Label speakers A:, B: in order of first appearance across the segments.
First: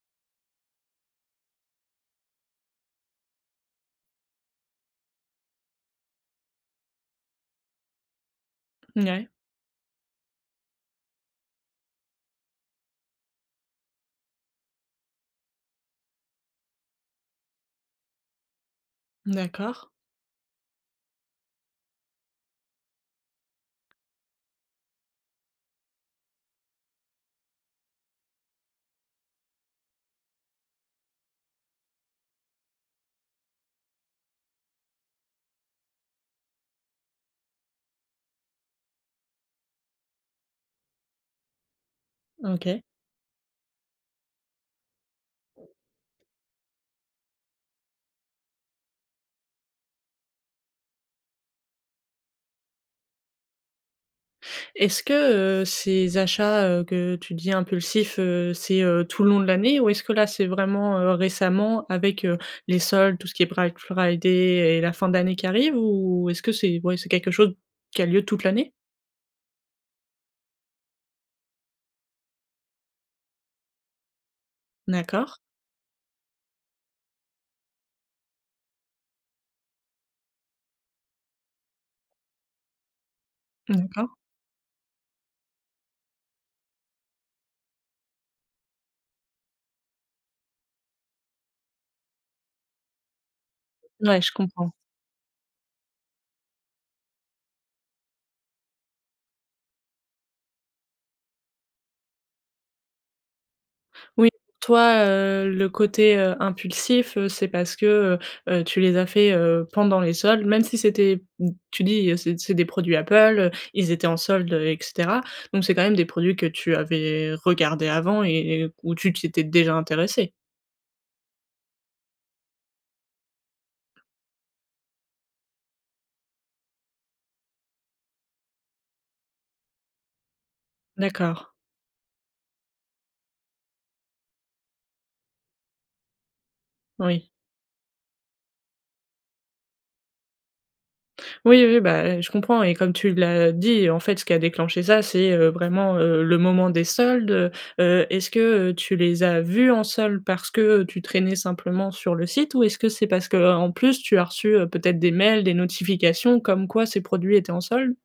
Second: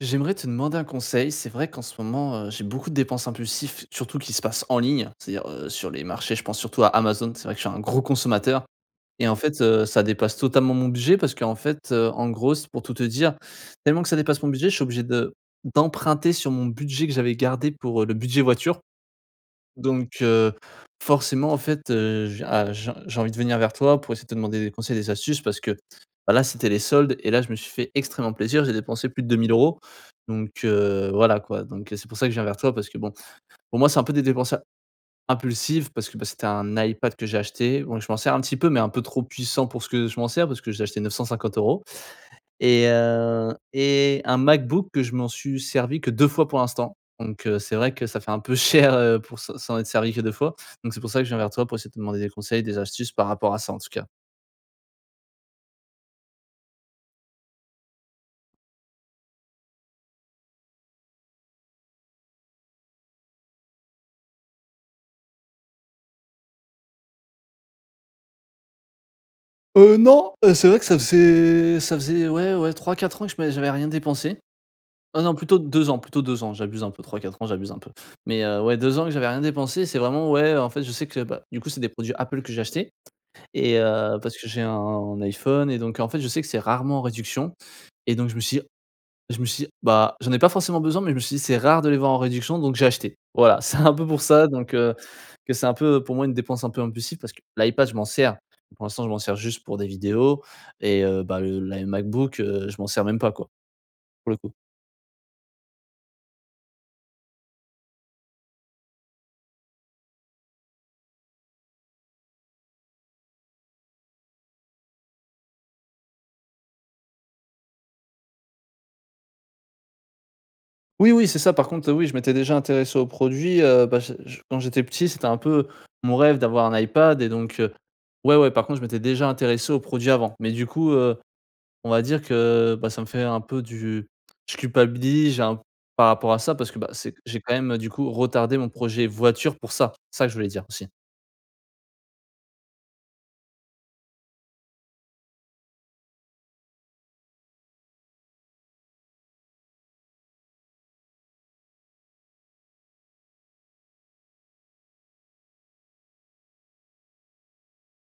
A: J'aimerais te demander un conseil, c'est vrai qu'en ce moment, heu, j'ai beaucoup de dépenses impulsifs surtout qui se passent en ligne, c'est-à-dire, heu, sur les marchés je pense surtout à Amazon, c'est vrai que je suis un gros consommateur
B: N
A: et
B: ouais.
A: en fait heu, ça dépasse totalement mon budget parce qu'en fait, heu, en gros c pour tout te dire tellement que ça dépasse mon budget je suis obligé de d'emprunter sur mon budget que j'avais gardé pour, heu, le budget voiture.
B: D'accord.
A: Donc, heu, forcément en fait heu, ah j j'ai envie de venir vers toi pour essayer de te demander des conseils des astuces parce que, bah là, c'était les soldes et là, je me suis fait extrêmement plaisir. J'ai dépensé plus de 2000 € donc heu, voilà quoi. Donc heu c'est pour ça que je viens vers toi parce que bon, pour moi c'est un peu des dépenses impulsives parce que bah c'était un iPad que j'ai acheté bon je m'en sers un petit peu mais un peu trop puissant pour ce que je m'en sers parce que je l'ai acheté 950 €
B: OK.
A: et heu et un MacBook que je m'en suis servi que 2 fois pour l'instant. Donc heu, c'est vrai que ça fait un peu cher, heu, pour se s'en être servi que 2 fois. Donc c'est pour ça que je viens toi pour essayer de te demander des conseils, des astuces par rapport à ça en tout cas.
B: Est-ce que heu, ces achats heu, que tu dis impulsifs, heu, c'est heu, tout le long de l'année? Ou est-ce que là, c'est vraiment, heu, récemment, avec heu, les soldes, tout ce qui est Black Friday et la fin de l'année qui arrive? Ou est-ce que c'est, ouais c'est quelque chose qui a lieu toute l'année?
A: Heu non, heu, c'est vrai que ça faisait ça faisait ouais ouais 3-4 ans que je m'ai j'avais rien dépensé. Heu, non
B: D'accord.
A: plutôt 2 ans, plutôt 2 ans. J'abuse un peu, 3-4 ans j'abuse un peu. Mais heu, ouais 2 ans que j'avais rien dépensé, c'est vraiment ouais en fait, je sais que bah, du coup, c'est des produits Apple que j'ai achetés. Et
B: D'accord.
A: heu, parce que j'ai un iPhone et donc, en fait, je sais que c'est rarement en réduction et donc je me suis dit je me suis dit bah: «J'en ai pas forcément besoin» mais je me suis dit: «C'est rare de les voir en réduction». Donc j'ai acheté. Voilà, c'est un peu pour
B: Ouais je
A: ça
B: comprends.
A: donc, heu, que c'est un peu pour moi une dépense un peu impulsive parce que l'iPad je m'en sers. Pour l'instant, je m'en sers juste pour des vidéos et heu, ben le l'i MacBook, heu, je m'en sers même pas quoi.
B: Oui,
A: Pour le coup.
B: toi, heu, le côté heu impulsif, heu, c'est parce que heu, heu, tu les as faits, heu, pendant les soldes, même si c'était m tu dis: «C'est c'est des produits Apple heu, ils étaient en soldes heu» et cetera. Donc c'est quand même des produits que tu avais regardés avant et et où tu t'étais déjà intéressé.
A: Oui, oui c'est ça par contre, heu, oui je m'étais déjà intéressé au produit, heu, bah, je je quand j'étais petit, c'était un peu mon rêve d'avoir un iPad et donc ouais, ouais. Par contre je m'étais déjà intéressé aux produits avant mais du coup, heu,
B: D'accord.
A: on va dire que, bah, ça me fait un peu du je culpabilise j'ai un par rapport à ça parce, bah, c'est
B: Oui.
A: j'ai quand même, heu, du coup retardé mon projet voiture pour ça. C'est ça que je voulais dire, aussi.
B: Oui, oui, bah, et je comprends et comme tu l'as dit, en fait ce qui a déclenché ça, c'est, heu, vraiment, heu, le moment des soldes. Heu heu, est-ce que, heu, tu les as vus en soldes parce que, heu, tu traînais simplement sur le site ou est-ce que c'est parce que, heu, en plus tu as reçu, heu, peut-être des mails, des notifications comme quoi ces produits étaient en soldes?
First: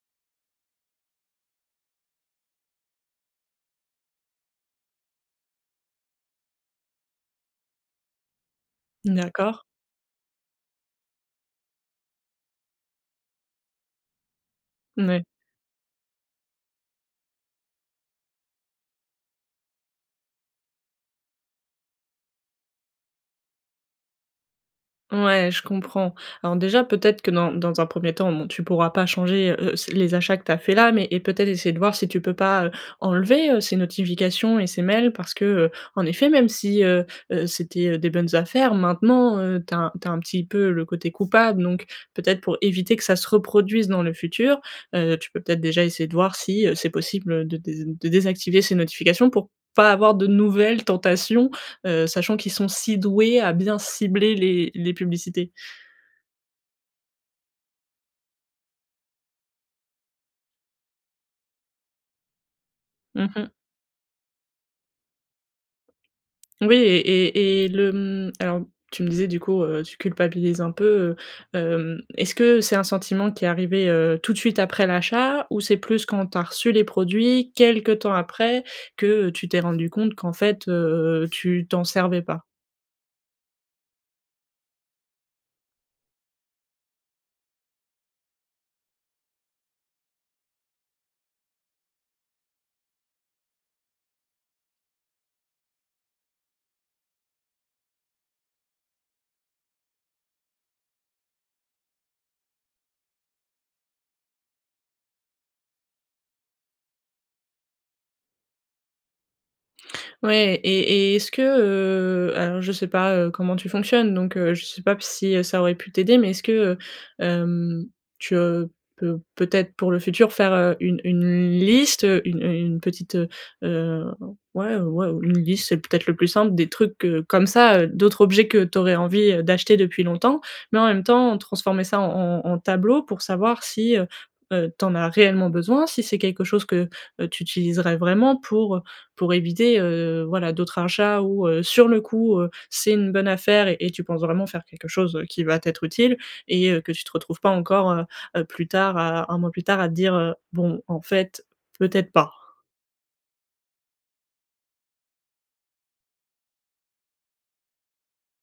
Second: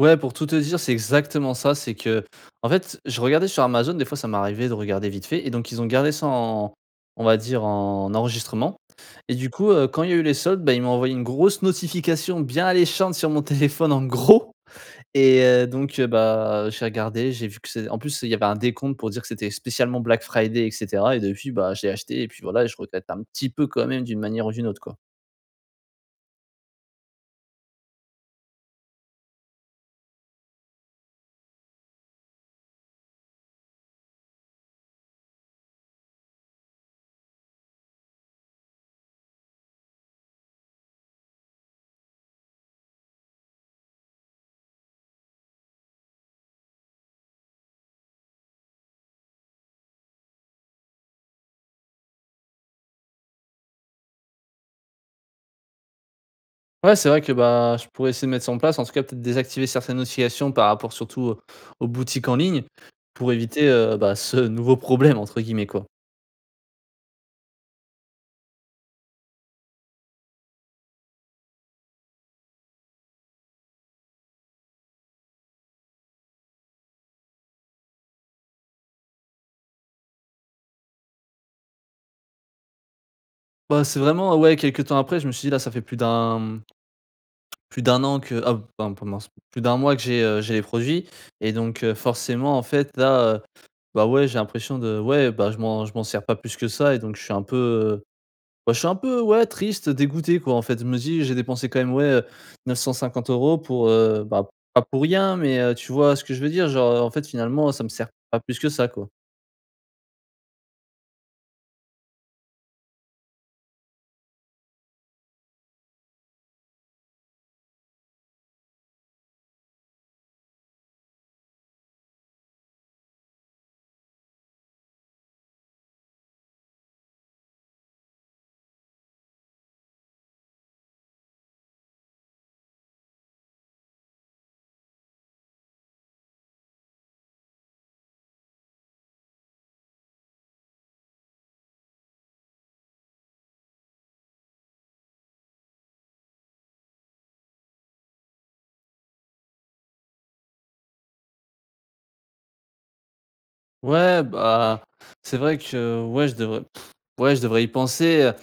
A: Ouais pour tout te dire, c'est exactement ça. C'est qu'en fait je regardais sur Amazon, des fois ça m'arrivait de regarder vite fait et donc ils ont gardé ça en on va dire en enregistrement.
B: Mmh
A: Et du
B: d'accord.
A: coup, heu, quand il y a eu les soldes, bah, ils m'ont envoyé une grosse notification bien alléchante sur mon téléphone en gros
B: Mmh ouais.
A: et, heu, donc bah, j'ai regardé, j'ai vu que c'est en plus il y avait un décompte pour dire que c'était spécialement Black Friday et cetera et depuis, bah, je l'ai acheté et puis voilà et je regrette un petit peu quand même d'une manière ou d'une autre quoi.
B: Ouais je comprends. Alors déjà peut-être que, dans dans un 1er temps, bon, tu pourras pas changer, heu heu, c les achats que tu as faits là. Mais et peut-être essayer de voir si tu peux pas, heu, enlever, heu, ces notifications et ces mails, parce que, heu, en effet même si, heu heu, c'était, heu, des bonnes affaires, maintenant, heu, tu as tu as un petit peu le côté coupable. Donc peut-être pour éviter que ça se reproduise dans le futur, heu, tu peux peut-être déjà essayer de voir si, heu, c'est possible de dés de désactiver ces notifications, pour pas avoir de nouvelles tentations, heu, sachant qu'ils sont si doués à bien cibler les les publicités.
A: Ouais c'est vrai que ben, je pourrais essayer de mettre ça en place en tout cas peut-être désactiver certaines notifications par rapport surtout, heu, aux boutiques en ligne.
B: Mmh
A: Pour
B: mh.
A: éviter, heu, bah, ce «nouveau problème» entre guillemets quoi.
B: Oui et et et le, mmh, alors tu me disais du coup, heu, tu culpabilise un peu, heu. Hem, est-ce que c'est un sentiment qui est arrivé, heu, tout de suite, après l'achat? Ou c'est plus quand tu as reçu les produits quelque temps après que tu t'es rendu compte qu'en fait, heu, tu t'en servais pas?
A: Bah c'est vraiment, heu, ouais quelque temps après je me suis dit: «Là, ça fait plus d'1 mmh, plus d'1 an que ah b ben pendant s plus d'1 mois que j'ai, heu, j'ai les produits» et donc, heu, forcément en fait là, heu, bah ouais, j'ai l'impression de ouais bah je m'en je m'en sers pas plus que ça et donc je suis un peu, heu, je suis un, heu, peu, ouais, triste, dégoûté quoi en fait je me suis dit: «J'ai dépensé quand même, ouais, heu, 950 € pour, heu, bah pas pour rien». Mais, heu, tu vois ce que je veux dire? Genre, heu, en fait, finalement, ça me sert pas plus que ça quoi.
B: Ouais et et et est-ce que heu, alors, je sais pas, heu, comment tu fonctionnes, donc, heu, je sais pas si ça aurait pu t'aider, mais est-ce que, heu, hem, tu, heu, peux peut-être pour le futur faire, heu, une une liste, heu, une une petite, heu, heu, ouais, ouais, une liste, c'est peut-être le plus simple des trucs que comme ça, heu, d'autres objets que tu aurais envie d'acheter depuis longtemps, mais en même temps transformer ça en en en en tableau pour savoir si, heu, heu, tu en as réellement besoin, si c'est quelque chose que heu, tu utiliserais vraiment pour, heu, pour éviter, heu, voilà d'autres achats ou heu, sur le coup, heu, c'est une bonne affaire et tu penses vraiment faire quelque chose qui va t'être utile et heu, que tu te retrouves pas encore heu, heu plus tard à 1 mois plus tard à te dire heu: «Bon en fait, peut-être pas».
A: Ouais, bah, c'est vrai que, ouais, je devrais, ouais, je devrais y penser, heu,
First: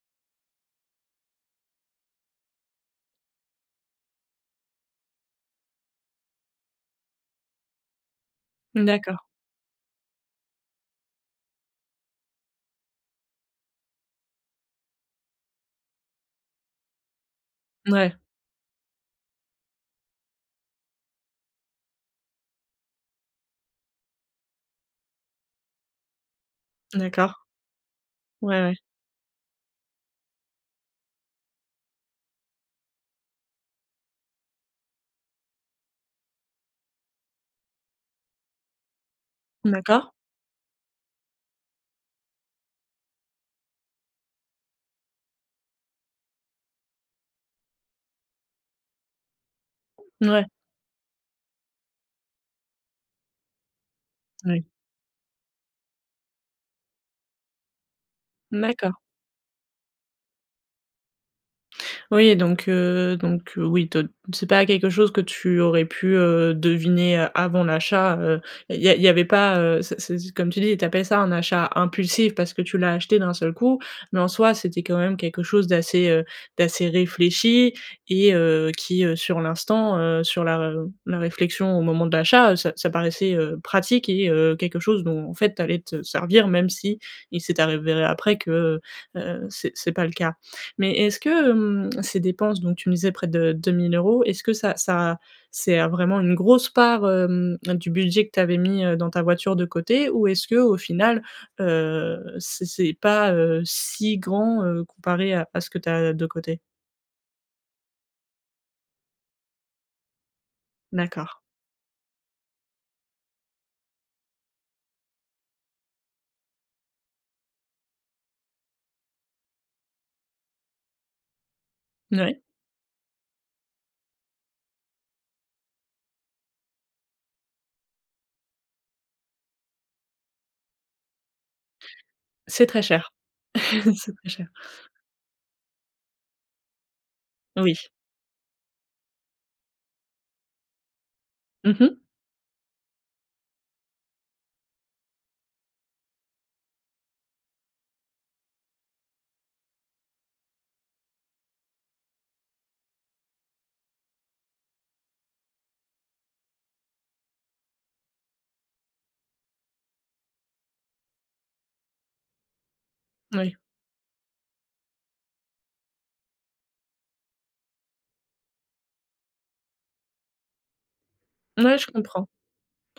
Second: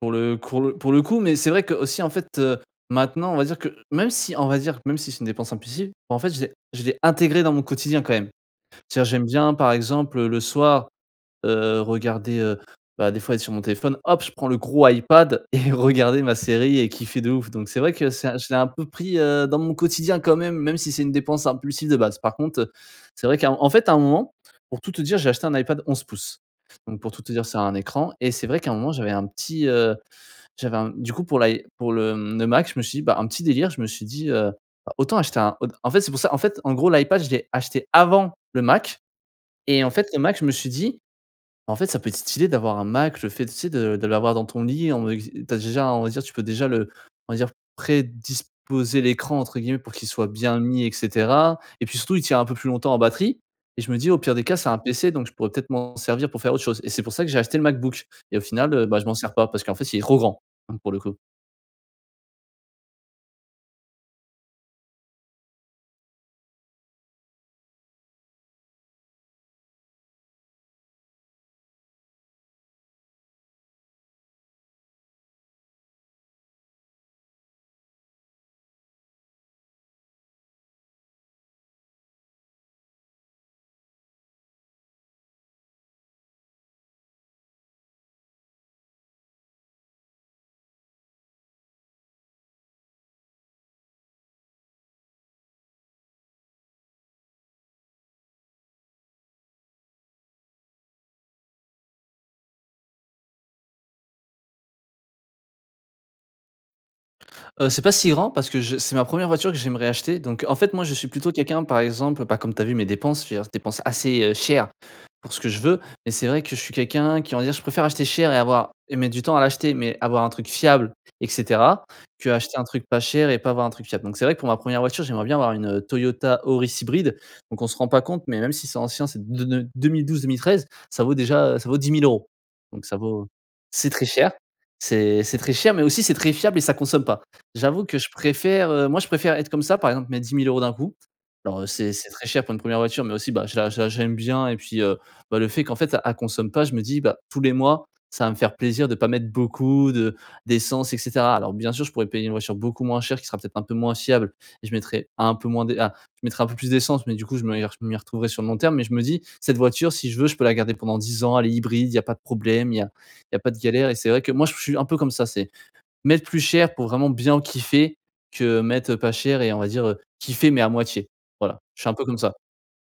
A: pour le cours le pour le coup, mais c'est vrai qu'aussi, en fait, heu, maintenant, on va dire que, même si, on va dire, même si c'est une dépense impulsive, en fait, je l'ai je l'ai intégré dans mon quotidien, quand même.
B: Mmh,
A: C'est à dire,
B: d'accord.
A: j'aime bien, par exemple, heu, le soir, heu, regarder, heu, bah, des fois, être sur mon téléphone, hop, je prends le gros Ipad et regarder ma série et kiffer de ouf, donc c'est vrai que
B: Mouais.
A: c'est je l'ai un peu pris, heu, dans mon quotidien, quand même. Même si c'est une dépense impulsive, de base. Par contre, heu, c'est vrai qu'à en fait, à un moment, pour tout te dire, j'ai acheté un Ipad 11 pouces, donc pour tout te
B: D'accord.
A: dire, c'est un écran et c'est vrai,
B: Ouais,
A: qu'à un
B: ouais.
A: moment, j'avais un petit, heu, j'avais un m du coup, pour l'i pour le, hem, le Mac, je me suis dit, bah, un petit délire, je me suis dit, heu: «Autant acheter un» en en fait, c'est pour ça, en fait, en gros l'Ipad je l'ai acheté avant le Mac et en fait
B: D'accord.
A: le Mac, je me suis dit: «En fait, ça peut être stylé d'avoir un Mac», le fait, tu sais? De de l'avoir dans ton lit, [unintelligible] tu as déjà, on va dire, tu peux déjà le on va dire, «prédisposer» l'écran, entre guillemets, pour qu'il soit
B: Ouais.
A: bien mis et cetera et puis, surtout, il tiens un peu plus longtemps en batterie et je me dis, au pire des cas, c'est
B: Oui.
A: un pc, donc je pourrais, peut-être, m'en servir pour faire autre chose et c'est pour ça que j'ai acheté le MacBook et au final, heu, bah,
B: D'accord.
A: je m'en sers pas, parce qu'en fait, il est trop grand, hem, pour le coup.
B: Oui, donc heu, donc heu, oui te c'est pas quelque chose que tu aurais pu, heu, deviner, heu, avant l'achat, heu et il y a il y avait pas, heu, ce ce ce comme tu dis, tu appelles ça un achat impulsif parce que tu l'as acheté d'un seul coup, mais en soi, c'était quand même, quelque chose d'assez, heu, d'assez réfléchi et heu, qui, heu, sur l'instant, heu, sur la r la réflexion au moment de l'achat, heu, ça ça paraissait, heu, pratique et heu, quelque chose dont, en fait, tu allais te servir même s'il s'est avéré après que, heu heu, c'est c'est pas le cas. Mais, est-ce que, hem, ces dépenses, donc tu me disais, près de 2 000 €, est-ce que ça ça, c'est, heu, vraiment une grosse part, hem, du budget que tu avais mis, heu, dans ta voiture de côté? Ou, est-ce que, au final heu c'est c'est pas, heu, si grand, heu, comparé à à ce que tu as, heu, de côté?
A: Heu, c'est pas si grand parce que je c'est ma 1er voiture que j'aimerais acheter donc, heu, en fait, moi je suis plutôt
B: D'accord.
A: quelqu'un, par exemple, bah, comme tu as vu mes dépenses, je veux dire, c'est dépenses assez, heu, chères, pour ce que je veux. Mais c'est vrai que je suis quelqu'un qui, on va dire, je préfère acheter cher et avoir et mettre du temps à l'acheter mais avoir un truc fiable et cetera,
B: Mouais.
A: qu'acheter un truc pas cher et pas avoir un truc fiable. Donc c'est vrai que pour ma 1er voiture, j'aimerais bien avoir une, heu, Toyota Auris hybride. Donc, on se rend pas compte, mais même si c'est ancien c'est d n 2012-2013 ça vaut déjà, heu, ça vaut 10 000 €.
B: C'est très
A: Donc ça
B: cher,
A: vaut, c'est très
B: c'est très
A: cher,
B: cher.
A: c'est c'est très cher mais aussi c'est très fiable et ça consomme pas.
B: Oui.
A: J'avoue que je préfère, heu, moi je préfère être comme ça. Par exemple, mettre 10 000 € d'un coup. Alors, heu,
B: Mmh
A: c'est
B: mh.
A: c'est très cher pour une 1er voiture mais aussi bah, je la je la je l'aime bien et puis, heu, bah, le fait, qu'en fait a elle consomme pas. Je me dis, bah,: «Tous les mois ça va me faire plaisir de pas mettre beaucoup de d'essence» et cetera. Alors bien sûr, je pourrais payer une voiture beaucoup moins chère, qui sera peut-être un peu moins fiable et je mettrai un peu moins de ah, je mettrai un peu plus d'essence mais du coup je me y re je m'y retrouverais sur le long terme. Mais je me dis, cette voiture, si je veux, je peux la garder pendant 10 ans elle est hybride, il y a pas de problème, il y a il y a pas
B: Oui.
A: de galère et c'est vrai que moi, je suis je suis un peu comme ça. C'est mettre plus cher pour vraiment bien kiffer, que mettre, heu, pas cher et on va dire, heu, kiffer mais à moitié, voilà,
B: Mouais,
A: je
B: je
A: suis un peu comme
B: comprends.
A: ça.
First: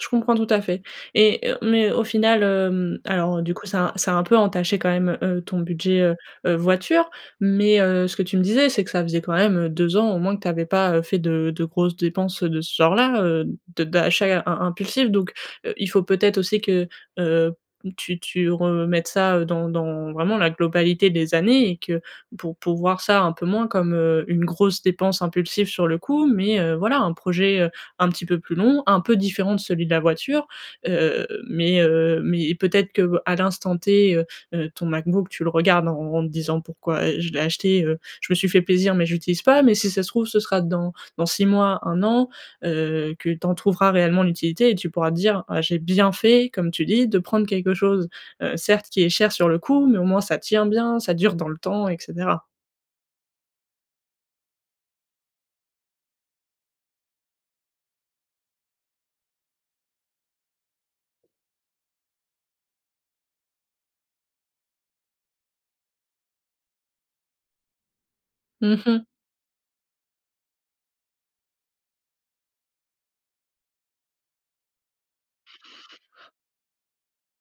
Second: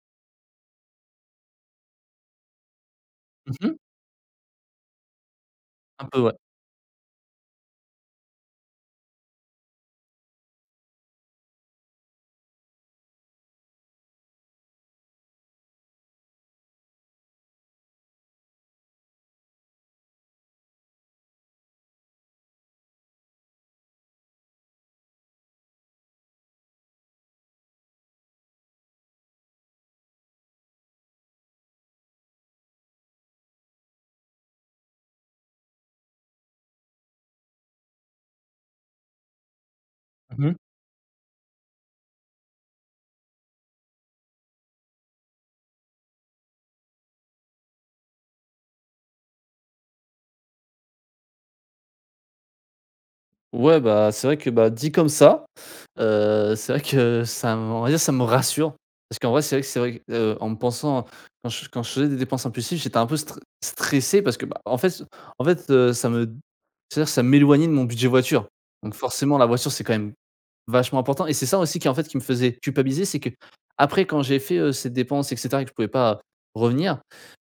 B: Je comprends tout à fait et heu, mais, au final, hem, alors, heu, du coup
A: Mmh mh.
B: ça a ça a un peu entaché, quand même, heu, ton budget,
A: Un
B: heu
A: peu, ouais.
B: heu voiture. Mais, heu, ce que tu me disais, c'est que ça faisait quand même, heu, 2 ans, au moins que tu avais pas, heu, fait de de grosses dépenses de ce genre-là, heu, de d'achat im im impulsif. Donc, heu, il faut peut-être aussi que, heu, tu tu remettes ça, heu, dans dans vraiment la globalité des années et que pour pour voir ça un peu moins comme, heu, une grosse dépense impulsive sur le coup mais, heu, voilà, un projet, heu, un petit peu plus long, un peu différent de celui de la voiture, heu, mais, heu, mais et peut-être que, à l'instant T, heu heu, ton MacBook, tu le regardes en en en te disant: «Pourquoi, heu, je l'ai acheté, heu, je me suis fait plaisir mais je l'utilise pas», mais si ça se trouve ce
A: Mmh mh.
B: sera dans dans 6 mois, 1 an, heu, que tu en trouveras réellement l'utilité et tu pourras dire: «Ah, j'ai bien fait, comme tu dis, de prendre quelque chose, heu, certes qui est cher sur le coup, mais au moins ça tient bien, ça dure dans le temps» et cetera.
A: Ouais, bah, c'est vrai que, bah, dit comme ça, heu, c'est vrai que ça me on va dire, ça me rassure parce qu'en vrai, c'est vrai que c'est vrai, heu, en me pensant quand je quand je faisais des dépenses impulsives, j'étais un peu str stressé parce que, bah, en fait, c en fait, heu, ça me d c'est à dire ça m'éloignait de mon budget voiture.
B: Mmh
A: Donc
B: mh.
A: forcément, la voiture, c'est quand même vachement important et c'est ça aussi qui, en fait, qui me faisait culpabiliser. C'est qu'après, quand j'ai fait, heu, ces dépenses et cetera et que je pouvais pas revenir,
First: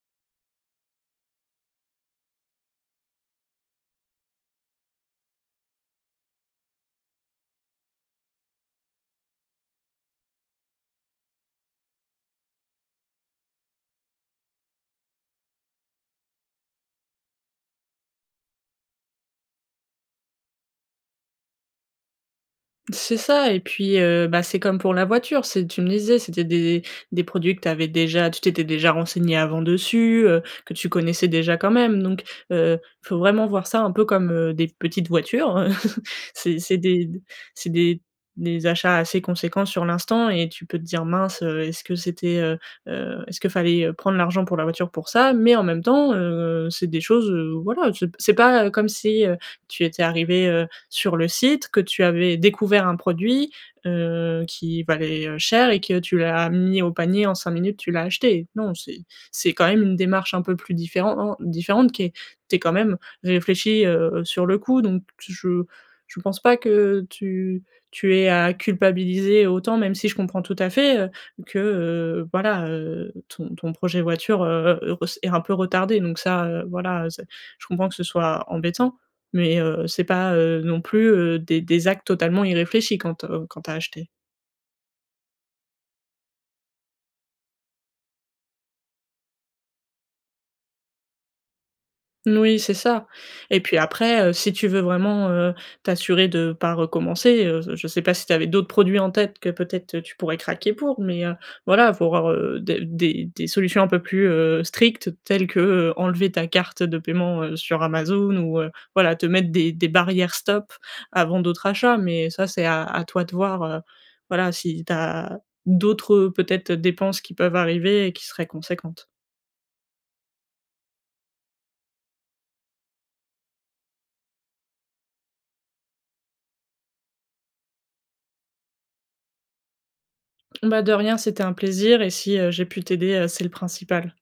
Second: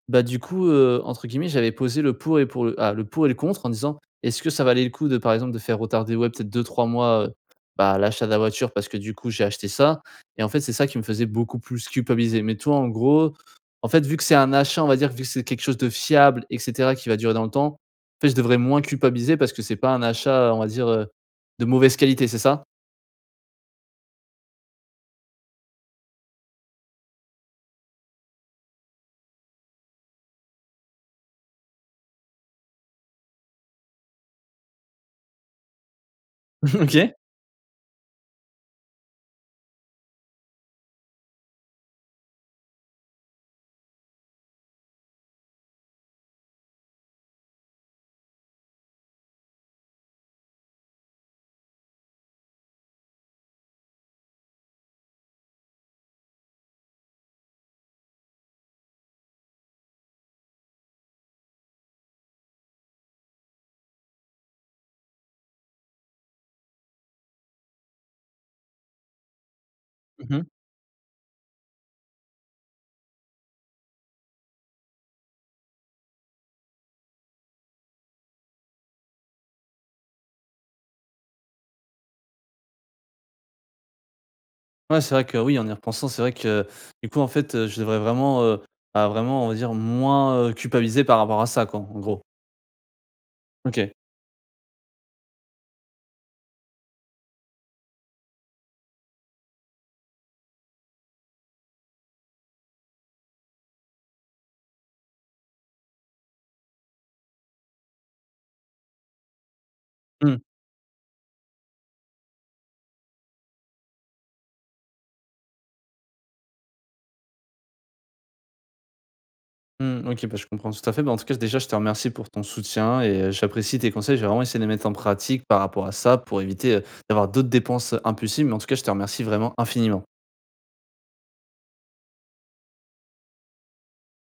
A: bah du coup, heu, entre guillemets, j'avais «posé le pour et pour le ah, le pour et le contre» en disant: «Est ce que ça valait le coup de, par exemple, de faire retarder, ouais, peut-être 2- 3 mois, heu, bah, l'achat de la voiture?» parce que du coup, j'ai acheté ça, et en fait, c'est ça qui me faisait beaucoup plus culpabiliser. Mais tu vois, en gros, en fait, vu que c'est un achat, on va dire, vu que c'est quelque chose de fiable et cetera, et qui va durer dans le temps, en fait, je devrais moins culpabiliser parce que c'est pas un achat, heu, on va dire, heu, de mauvaise qualité, c'est ça?
B: C'est ça et puis, heu bah, c'est comme pour la voiture. C'est tu me disais, c'était des des produits que tu avais déjà tu t'étais déjà renseigné avant dessus, heu, que tu connaissais déjà quand même. Donc, heu, faut vraiment voir ça un peu comme, heu, des petites voitures, heu. C'est c'est des
A: OK.
B: d c'est des des achats assez conséquents sur l'instant et tu peux te dire: «Mince, heu, est-ce que c'était heu, heu, est-ce qu'il fallait, heu, prendre l'argent pour la voiture pour ça?» mais en même temps, heu, c'est des choses, heu, voilà, c'est p c'est pas comme si, heu, tu étais arrivé, heu, sur le site, que tu avais découvert un produit, heu, qui valait, heu, cher et que tu l'as mis au panier en 5 minutes, tu l'as acheté. Non, c'est c'est quand même une démarche un peu plus différen-en différente qui est tu es quand même réfléchi, heu, heu, heu, sur le coup. Donc je je pense pas que tu tu aies à culpabiliser autant, même si je
A: Mmh
B: comprends
A: mh.
B: tout à fait, heu, que, heu, voilà, heu, ton ton projet voiture, heu, heu, ress est un peu retardé. Donc ça, heu, voilà, heu, c'est je comprends que ce soit embêtant, mais, heu, c'est pas, heu, non plus, heu, des des actes totalement irréfléchis quand te quand tu as acheté.
A: Ouais, c'est vrai que oui, en y repensant, c'est vrai que du coup, en fait, heu, je devrais vraiment, heu, bah, vraiment, on va dire, moins, heu, culpabiliser par rapport à ça, quoi, en gr gros.
B: Mmh, oui, c'est ça et puis
A: OK.
B: après, heu, si tu veux vraiment, heu, t'assurer de pas recommencer, heu, j je sais pas si tu avais d'autres produits en tête que peut-être, heu, tu pourrais craquer pour, mais, heu, voilà, faut voir, heu, des des des solutions un peu plus, heu, strictes telles que, heu, enlever ta carte de paiement, heu, sur Amazon ou, heu, voilà, te mettre des des barrières
A: Mmh.
B: stop avant d'autres achats. Mais ça, c'est à à toi de voir, heu, voilà, si tu as d'autres, heu, peut-être, heu, dépenses qui peuvent arriver et qui seraient conséquentes.
A: Mmh OK. Bah, je comprends tout à fait. Bah, en tout cas, déjà, je te remercie pour ton soutien et heu, j'apprécie tes conseils. Je vais vraiment essayer de les mettre en pratique par rapport à ça pour éviter, heu, d'avoir d'autres dépenses, heu, impulsives. Mais en tout cas, je te remercie vraiment infiniment.
B: Bah, de rien, c'était un plaisir et si, heu, j'ai pu t'aider, heu, c'est le principal.